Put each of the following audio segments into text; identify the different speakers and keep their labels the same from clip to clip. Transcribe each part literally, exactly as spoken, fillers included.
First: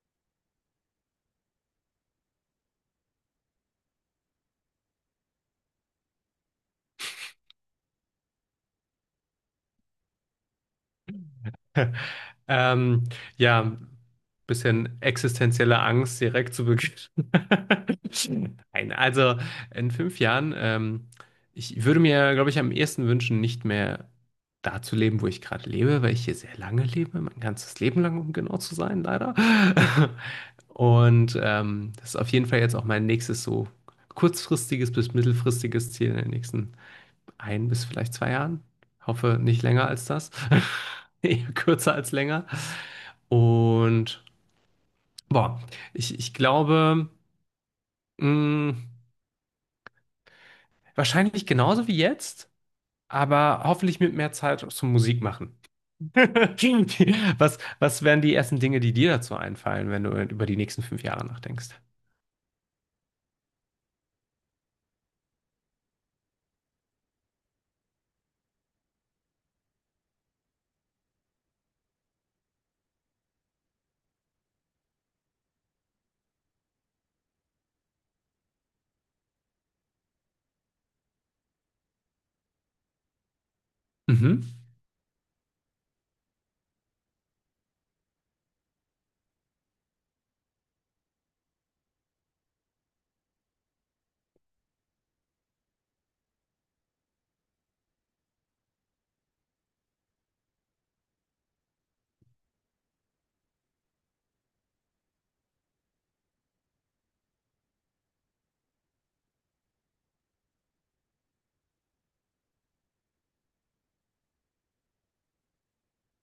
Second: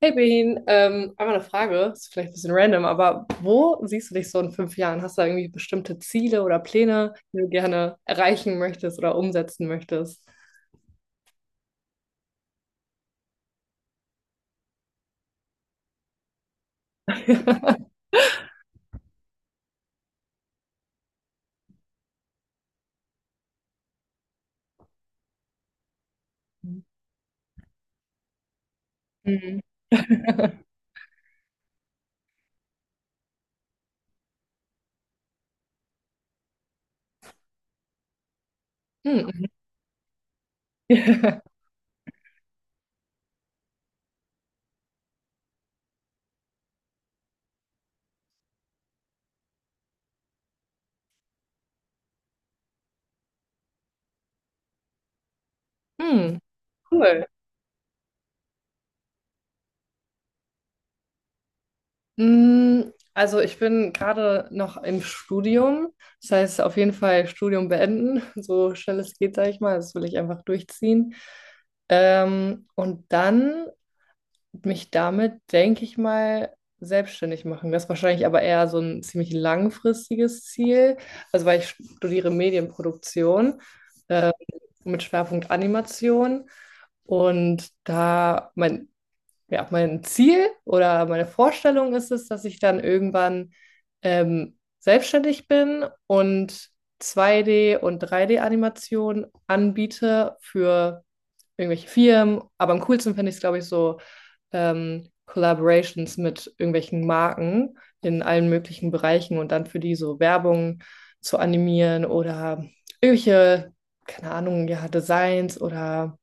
Speaker 1: Hey Behin, ähm, einmal eine Frage, ist vielleicht ein bisschen random, aber wo siehst du dich so in fünf Jahren? Hast du da irgendwie bestimmte Ziele oder Pläne, die du gerne erreichen möchtest oder umsetzen möchtest?
Speaker 2: Ähm, ja, bisschen existenzielle Angst direkt zu Beginn. Nein, also in fünf Jahren, ähm, ich würde mir, glaube ich, am ehesten wünschen, nicht mehr da zu leben, wo ich gerade lebe, weil ich hier sehr lange lebe, mein ganzes Leben lang, um genau zu sein, leider.
Speaker 1: Mhm.
Speaker 2: Und ähm, das ist auf jeden Fall jetzt auch mein nächstes so kurzfristiges bis mittelfristiges Ziel in den nächsten ein bis vielleicht zwei Jahren. Hoffe
Speaker 1: Hm.
Speaker 2: nicht länger als das. Eher kürzer als länger. Und boah, ich, ich glaube, mh, wahrscheinlich genauso wie jetzt, aber hoffentlich mit mehr Zeit zum Musik machen.
Speaker 1: Hm, cool.
Speaker 2: Was, was wären die ersten Dinge, die dir dazu einfallen, wenn du über die nächsten fünf Jahre nachdenkst?
Speaker 1: Mm, Also ich bin gerade noch im Studium. Das heißt, auf jeden Fall Studium beenden, so schnell es geht, sage ich mal. Das will ich einfach durchziehen. Ähm, und dann mich damit, denke ich mal, selbstständig machen. Das ist wahrscheinlich aber eher so ein ziemlich langfristiges Ziel. Also weil ich studiere Medienproduktion ähm,
Speaker 2: Mhm.
Speaker 1: mit Schwerpunkt Animation. Und da, mein ja, mein Ziel oder meine Vorstellung ist es, dass ich dann irgendwann ähm, selbstständig bin und zwei D- und drei D-Animationen anbiete für irgendwelche Firmen. Aber am coolsten finde ich es, glaube ich, so ähm, Collaborations mit irgendwelchen Marken in allen möglichen Bereichen und dann für die so Werbung zu animieren oder irgendwelche, keine Ahnung, ja, Designs oder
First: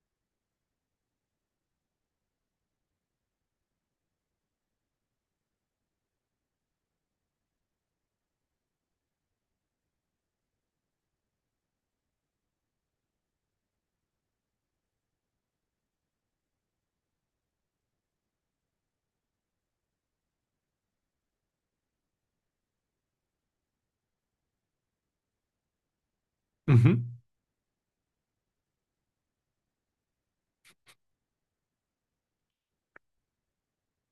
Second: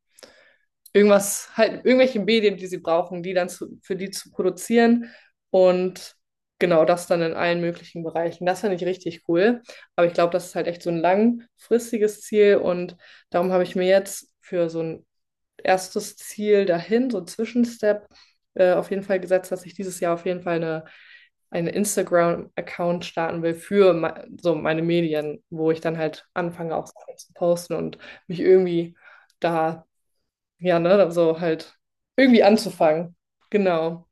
Speaker 1: irgendwas, halt irgendwelche Medien, die sie brauchen, die dann zu, für die zu produzieren und genau das dann in allen möglichen Bereichen. Das finde ich richtig cool. Aber ich glaube, das ist halt echt so ein langfristiges Ziel und darum habe ich mir jetzt für so ein erstes Ziel dahin, so ein Zwischenstep, äh, auf jeden Fall gesetzt, dass ich dieses Jahr auf jeden Fall eine einen Instagram-Account starten will für me so meine Medien, wo ich dann halt anfange, auch
Speaker 2: Mhm.
Speaker 1: Sachen zu posten und mich irgendwie da ja, ne, also halt irgendwie anzufangen. Genau.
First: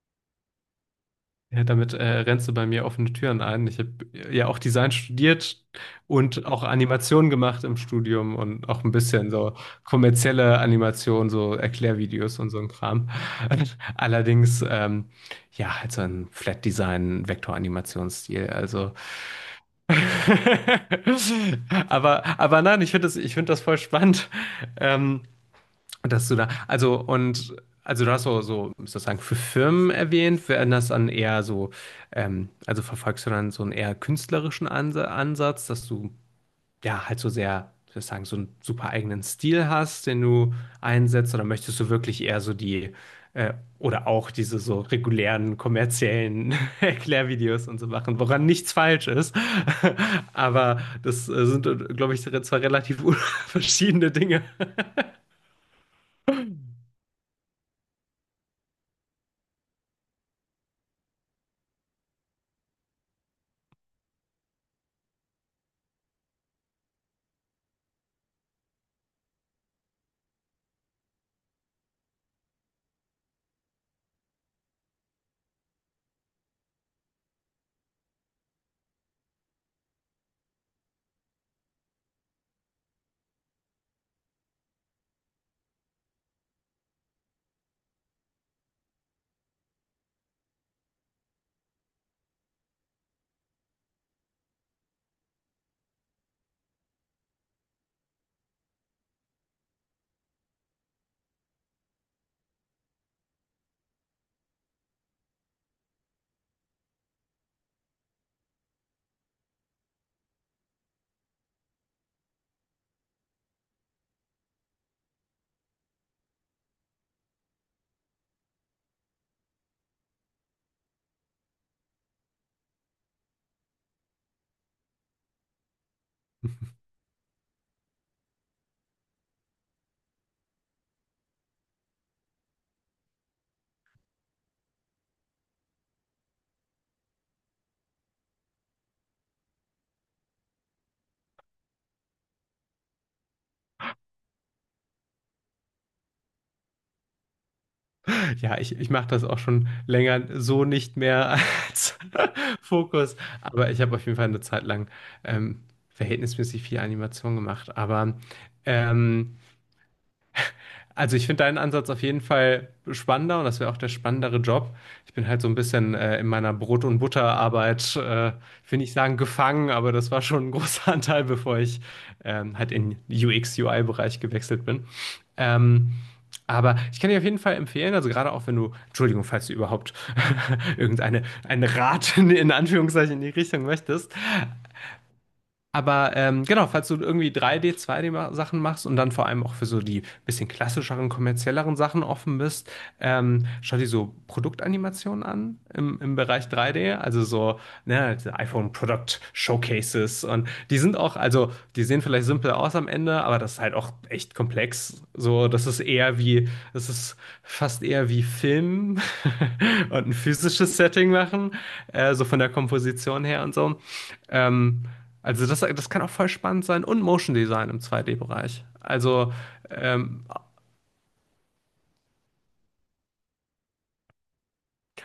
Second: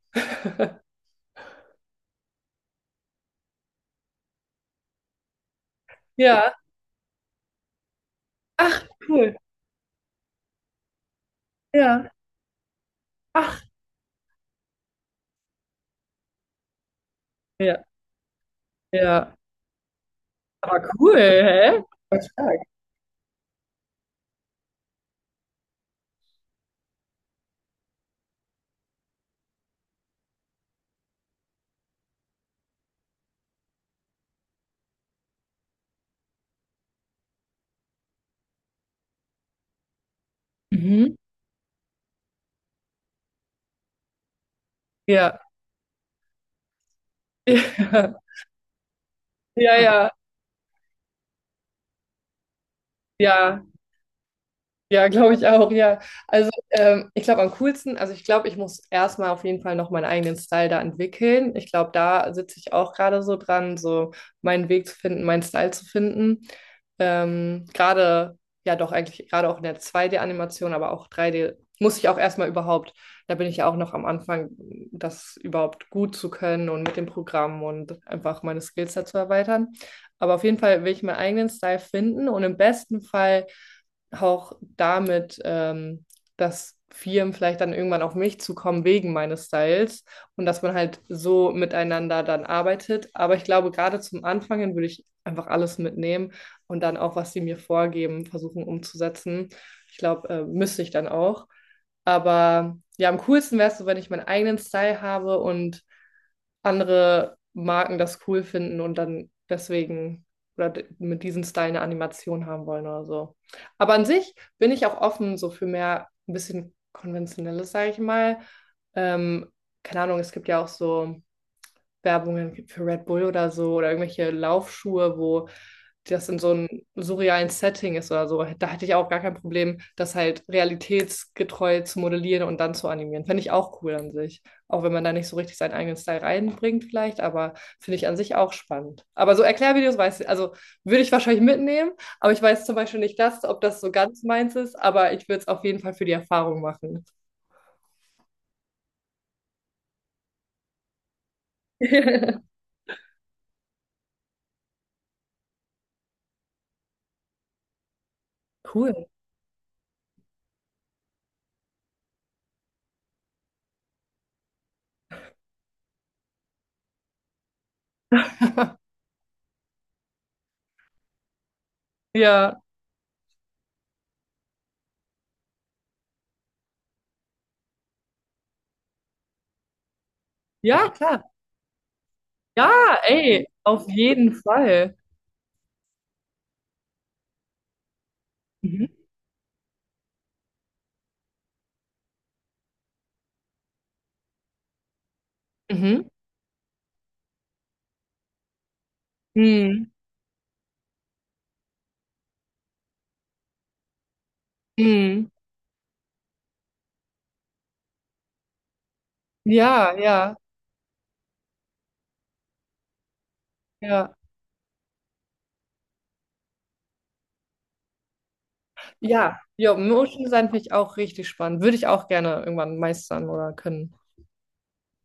Speaker 2: Ja, damit äh, rennst du bei mir offene Türen ein. Ich habe ja auch Design studiert und
Speaker 1: Ja.
Speaker 2: auch Animationen gemacht im Studium und auch
Speaker 1: Ach,
Speaker 2: ein bisschen
Speaker 1: cool.
Speaker 2: so kommerzielle Animationen, so
Speaker 1: Ja.
Speaker 2: Erklärvideos und so ein Kram.
Speaker 1: Ach,
Speaker 2: Allerdings, ähm, ja, halt so ein Flat Design
Speaker 1: ja,
Speaker 2: Vektoranimationsstil. Also,
Speaker 1: ja. Aber cool, hä? Voll
Speaker 2: aber,
Speaker 1: stark.
Speaker 2: aber nein, ich finde das, ich finde das voll spannend. Ähm, dass du da, also und also du hast so, so sozusagen für Firmen erwähnt, werden das dann eher so, ähm, also verfolgst du dann so einen eher künstlerischen Ansa- Ansatz, dass du ja halt so sehr, sozusagen, so einen super eigenen Stil hast, den du
Speaker 1: Mhm.
Speaker 2: einsetzt, oder möchtest du wirklich eher so die äh, oder auch diese so
Speaker 1: Ja.
Speaker 2: regulären kommerziellen Erklärvideos und so machen, woran nichts falsch ist.
Speaker 1: Ja, ja, ja.
Speaker 2: Aber das äh, sind, glaube ich, re- zwei relativ
Speaker 1: ja.
Speaker 2: verschiedene Dinge.
Speaker 1: Ja, glaube ich auch, ja. Also ähm, ich glaube am coolsten, also ich glaube, ich muss erstmal auf jeden Fall noch meinen eigenen Style da entwickeln. Ich glaube, da sitze ich auch gerade so dran, so meinen Weg zu finden, meinen Style zu finden. Ähm, gerade, ja doch, eigentlich gerade auch in der zwei D-Animation, aber auch drei D muss ich auch erstmal überhaupt, da bin ich ja auch noch am Anfang, das überhaupt gut zu können und mit dem Programm und einfach meine Skills dazu erweitern. Aber auf jeden Fall will ich meinen eigenen Style finden und im besten Fall auch damit, ähm, dass Firmen vielleicht dann irgendwann auf mich zukommen wegen meines Styles und dass man halt so miteinander dann arbeitet. Aber ich glaube, gerade zum Anfang hin würde ich einfach alles mitnehmen und dann auch, was sie mir vorgeben, versuchen umzusetzen. Ich glaube, äh, müsste ich dann auch. Aber ja, am coolsten wäre es so, wenn ich meinen eigenen Style habe und andere Marken das cool finden und dann deswegen oder d- mit diesem Style eine Animation haben wollen oder so. Aber an sich bin ich auch offen so für mehr ein bisschen konventionelles, sage ich mal. Ähm, Keine Ahnung, es gibt ja auch so Werbungen gibt für Red Bull oder so oder irgendwelche Laufschuhe, wo das in so einem surrealen Setting ist oder so. Da hätte ich auch gar kein Problem, das halt realitätsgetreu zu modellieren und dann zu animieren. Finde ich auch cool an sich. Auch wenn man da nicht so richtig seinen eigenen Style reinbringt, vielleicht, aber finde ich an sich auch spannend. Aber so Erklärvideos weiß ich, also würde ich wahrscheinlich mitnehmen, aber ich weiß zum Beispiel nicht das, ob das so ganz meins ist, aber ich würde es auf jeden Fall für die Erfahrung machen.
Speaker 2: Ja, ich, ich mache das auch schon länger so nicht mehr als Fokus, aber ich habe auf jeden Fall eine Zeit lang ähm, verhältnismäßig viel Animation gemacht. Aber
Speaker 1: Cool.
Speaker 2: ähm, also ich finde deinen Ansatz auf jeden Fall spannender und das wäre auch der spannendere Job. Ich bin halt so ein bisschen äh, in meiner Brot- und Butterarbeit, äh, ich will nicht sagen gefangen, aber das war schon ein großer Anteil, bevor ich ähm,
Speaker 1: Ja,
Speaker 2: halt in U X-U I-Bereich gewechselt bin. Ähm, aber ich kann dir auf jeden Fall empfehlen, also gerade auch wenn du, Entschuldigung, falls du überhaupt
Speaker 1: ja, klar.
Speaker 2: irgendeine einen Rat in, in
Speaker 1: Ja,
Speaker 2: Anführungszeichen in die
Speaker 1: ey,
Speaker 2: Richtung
Speaker 1: auf
Speaker 2: möchtest,
Speaker 1: jeden Fall.
Speaker 2: aber ähm, genau, falls du irgendwie 3 d zwei 2D-Sachen machst
Speaker 1: Mhm.
Speaker 2: und dann vor allem auch für so die bisschen klassischeren, kommerzielleren Sachen offen bist, ähm, schau dir so Produktanimationen an im,
Speaker 1: Mhm.
Speaker 2: im Bereich drei D, also so ne, diese iPhone Product
Speaker 1: Mhm.
Speaker 2: Showcases und die sind auch, also die sehen vielleicht simpel aus am Ende, aber das ist halt auch echt komplex.
Speaker 1: Mhm.
Speaker 2: So, das ist eher wie, das ist fast eher wie Film
Speaker 1: Ja,
Speaker 2: und ein
Speaker 1: ja,
Speaker 2: physisches Setting machen, äh, so von der Komposition her und so.
Speaker 1: ja.
Speaker 2: Ähm, also das, das kann auch voll spannend sein und Motion Design im zwei D-Bereich. Also
Speaker 1: Ja, ja, Motion
Speaker 2: ähm,
Speaker 1: Design finde ich auch richtig spannend. Würde ich auch gerne irgendwann meistern oder können.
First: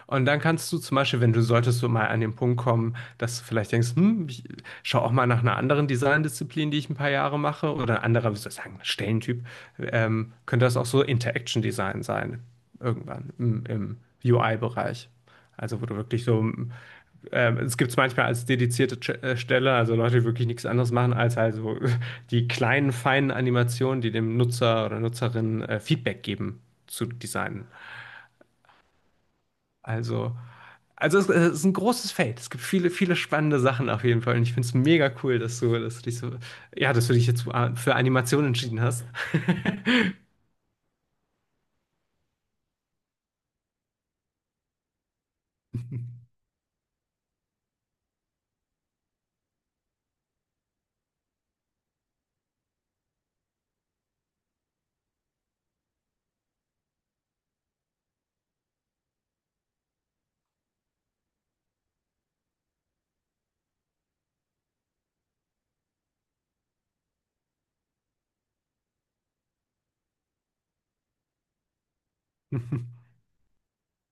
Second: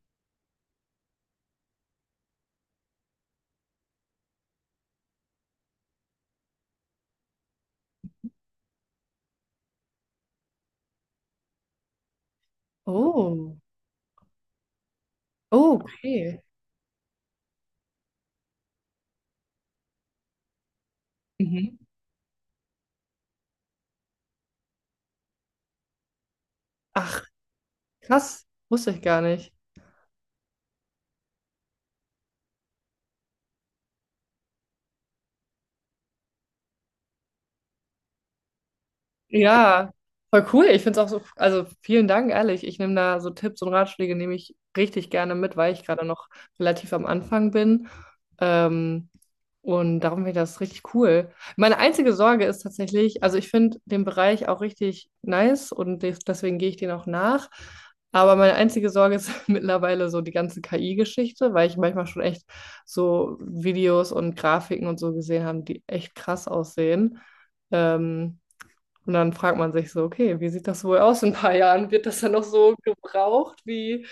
Speaker 2: und dann kannst du zum Beispiel, wenn du solltest du mal an den Punkt kommen, dass du vielleicht denkst, hm, ich schau auch mal nach einer anderen Design-Disziplin, die ich ein paar Jahre mache, oder ein anderer, wie soll ich sagen, Stellentyp, ähm, könnte das auch so Interaction Design sein, irgendwann
Speaker 1: Oh,
Speaker 2: im, im U I-Bereich.
Speaker 1: oh,
Speaker 2: Also wo du wirklich
Speaker 1: okay.
Speaker 2: so, ähm, es gibt es manchmal als dedizierte Ch- äh, Stelle, also Leute, die wirklich nichts anderes machen, als
Speaker 1: Mhm.
Speaker 2: also die kleinen, feinen Animationen, die dem Nutzer oder Nutzerin äh, Feedback geben, zu
Speaker 1: Ach,
Speaker 2: designen.
Speaker 1: krass, wusste ich gar nicht.
Speaker 2: Also, also es, es ist ein großes Feld. Es gibt viele, viele spannende Sachen auf jeden Fall. Und ich finde es mega cool, dass du, dass du dich so, ja, dass du dich jetzt für für Animation entschieden hast.
Speaker 1: Ja, voll cool. Ich finde es auch so, also vielen Dank, ehrlich. Ich nehme da so Tipps und Ratschläge, nehme ich richtig gerne mit, weil ich gerade noch relativ am Anfang bin. Ähm, Und darum finde ich das richtig cool. Meine einzige Sorge ist tatsächlich, also ich finde den Bereich auch richtig nice und des- deswegen gehe ich den auch nach. Aber meine einzige Sorge ist mittlerweile so die ganze K I-Geschichte, weil ich manchmal schon echt so Videos und Grafiken und so gesehen habe, die echt krass aussehen. Ähm, und dann fragt man sich so, okay, wie sieht das wohl aus in ein paar Jahren? Wird das dann noch so gebraucht, wie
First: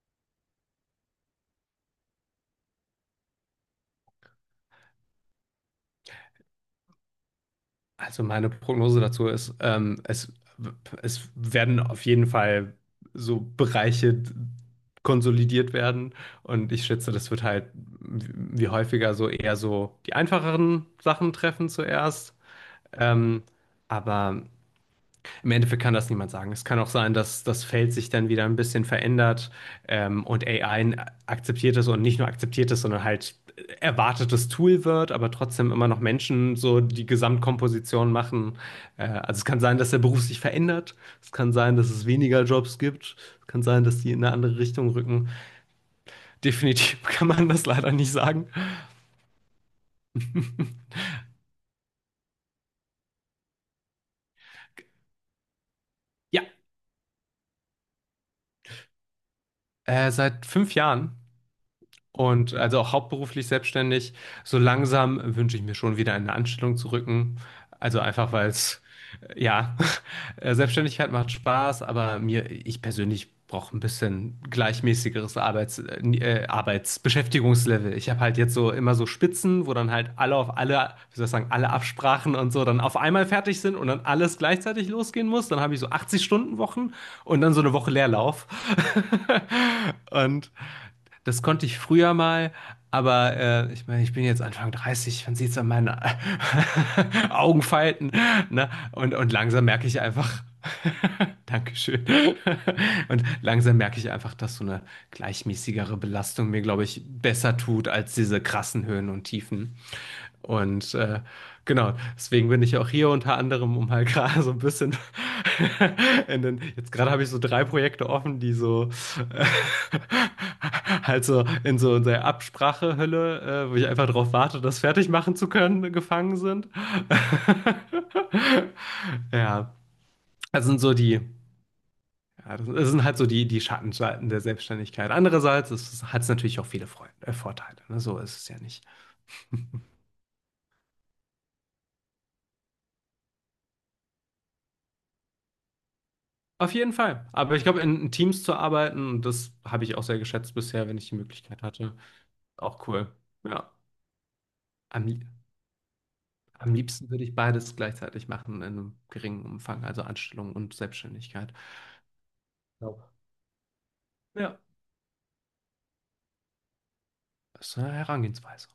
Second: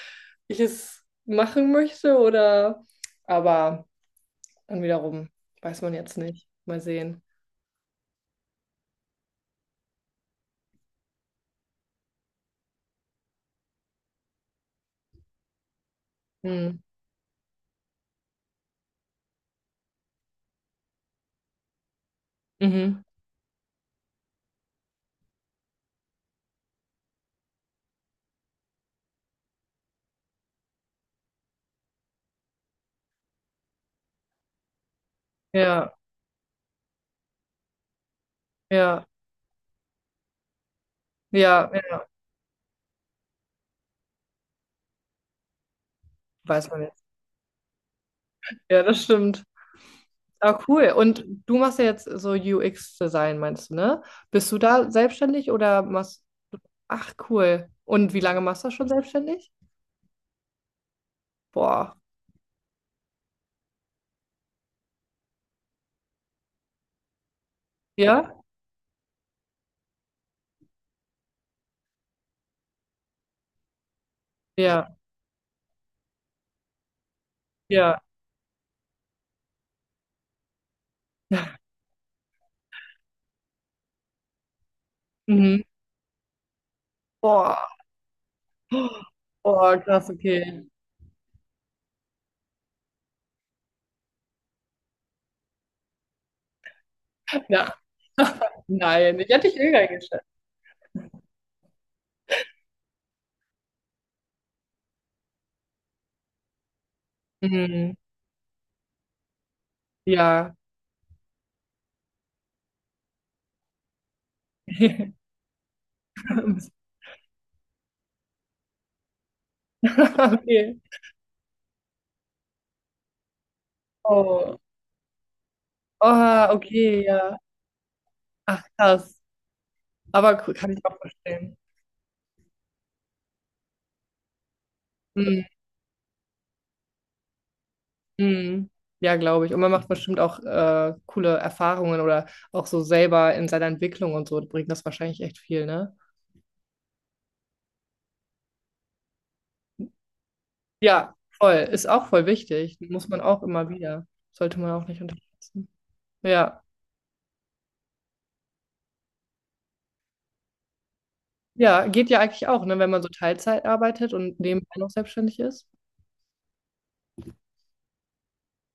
Speaker 1: ich es machen möchte? Oder aber. Dann wiederum, weiß man jetzt nicht. Mal sehen.
Speaker 2: Also meine Prognose dazu ist, ähm, es, es werden auf jeden Fall so Bereiche konsolidiert werden. Und
Speaker 1: Hm.
Speaker 2: ich schätze, das wird halt wie häufiger so eher so die einfacheren Sachen treffen zuerst.
Speaker 1: Mhm.
Speaker 2: Ähm, aber im Endeffekt kann das niemand sagen. Es kann auch sein, dass das Feld sich dann wieder ein bisschen verändert ähm, und A I akzeptiert es und nicht nur akzeptiert es, sondern halt erwartetes Tool wird, aber trotzdem immer
Speaker 1: Ja,
Speaker 2: noch Menschen so die Gesamtkomposition machen.
Speaker 1: ja,
Speaker 2: Äh, also es kann sein, dass der Beruf sich verändert. Es kann
Speaker 1: ja,
Speaker 2: sein, dass
Speaker 1: ja,
Speaker 2: es weniger Jobs gibt. Es kann sein, dass die in eine andere Richtung rücken.
Speaker 1: weiß man
Speaker 2: Definitiv
Speaker 1: jetzt.
Speaker 2: kann man das leider nicht sagen.
Speaker 1: Ja, das stimmt. Ah, cool. Und du machst ja jetzt so U X-Design, meinst du, ne? Bist du da selbstständig oder machst...
Speaker 2: Ja,
Speaker 1: Ach, cool. Und wie lange machst du das schon selbstständig?
Speaker 2: äh, seit fünf Jahren.
Speaker 1: Boah.
Speaker 2: Und also auch hauptberuflich selbstständig. So langsam wünsche ich mir schon wieder eine Anstellung zu rücken. Also einfach,
Speaker 1: Ja?
Speaker 2: weil es, äh, ja, äh, Selbstständigkeit macht Spaß, aber mir, ich persönlich brauche ein bisschen
Speaker 1: Ja,
Speaker 2: gleichmäßigeres Arbeits, äh, ni- äh, Arbeitsbeschäftigungslevel.
Speaker 1: ja.
Speaker 2: Ich habe halt jetzt so immer so Spitzen, wo dann halt alle auf alle, wie soll ich sagen, alle Absprachen und so dann auf einmal fertig sind und dann alles gleichzeitig losgehen muss. Dann
Speaker 1: Mhm.
Speaker 2: habe ich so achtzig-Stunden-Wochen und dann so
Speaker 1: Boah.
Speaker 2: eine Woche Leerlauf.
Speaker 1: Boah, krass,
Speaker 2: Und
Speaker 1: okay.
Speaker 2: das konnte ich früher mal, aber äh, ich meine, ich bin jetzt Anfang dreißig, man sieht es an meinen
Speaker 1: Ja,
Speaker 2: Augenfalten, ne? Und,
Speaker 1: nein, ich
Speaker 2: und
Speaker 1: hätte dich
Speaker 2: langsam
Speaker 1: jünger
Speaker 2: merke ich
Speaker 1: geschätzt.
Speaker 2: einfach, dankeschön. Und langsam merke ich einfach, dass so eine gleichmäßigere Belastung mir, glaube ich, besser tut
Speaker 1: Mhm.
Speaker 2: als diese krassen Höhen und Tiefen.
Speaker 1: Ja.
Speaker 2: Und äh, genau, deswegen bin ich auch hier unter anderem, um halt gerade so ein bisschen in den, jetzt gerade habe ich so drei Projekte offen, die so äh,
Speaker 1: Okay.
Speaker 2: halt so in so in der Absprachehölle, äh, wo ich einfach darauf
Speaker 1: Oh.
Speaker 2: warte, das fertig machen zu können, gefangen
Speaker 1: Oh
Speaker 2: sind.
Speaker 1: okay, ja. Ach, krass.
Speaker 2: Ja,
Speaker 1: Aber cool,
Speaker 2: das
Speaker 1: kann
Speaker 2: sind
Speaker 1: ich
Speaker 2: so
Speaker 1: auch
Speaker 2: die,
Speaker 1: verstehen.
Speaker 2: ja, das sind halt so die, die Schattenseiten der Selbstständigkeit.
Speaker 1: Mhm.
Speaker 2: Andererseits hat es hat's natürlich auch viele Freude, äh, Vorteile, ne? So ist es ja
Speaker 1: Mhm.
Speaker 2: nicht.
Speaker 1: Ja, glaube ich. Und man macht bestimmt auch äh, coole Erfahrungen oder auch so selber in seiner Entwicklung und so bringt das wahrscheinlich echt viel, ne?
Speaker 2: Auf jeden Fall. Aber ich glaube, in, in Teams zu arbeiten, und das habe ich auch sehr geschätzt bisher, wenn ich
Speaker 1: Ja,
Speaker 2: die
Speaker 1: voll.
Speaker 2: Möglichkeit
Speaker 1: Ist
Speaker 2: hatte.
Speaker 1: auch voll wichtig.
Speaker 2: Auch
Speaker 1: Muss
Speaker 2: cool.
Speaker 1: man auch immer
Speaker 2: Ja.
Speaker 1: wieder. Sollte man auch nicht
Speaker 2: Am, lie-
Speaker 1: unterschätzen. Ja.
Speaker 2: am liebsten würde ich beides gleichzeitig machen, in einem geringen Umfang, also Anstellung und Selbstständigkeit.
Speaker 1: Ja, geht ja eigentlich auch, ne, wenn
Speaker 2: Ja.
Speaker 1: man so Teilzeit arbeitet und
Speaker 2: Ja,
Speaker 1: nebenbei noch selbstständig ist.
Speaker 2: das ist eine Herangehensweise.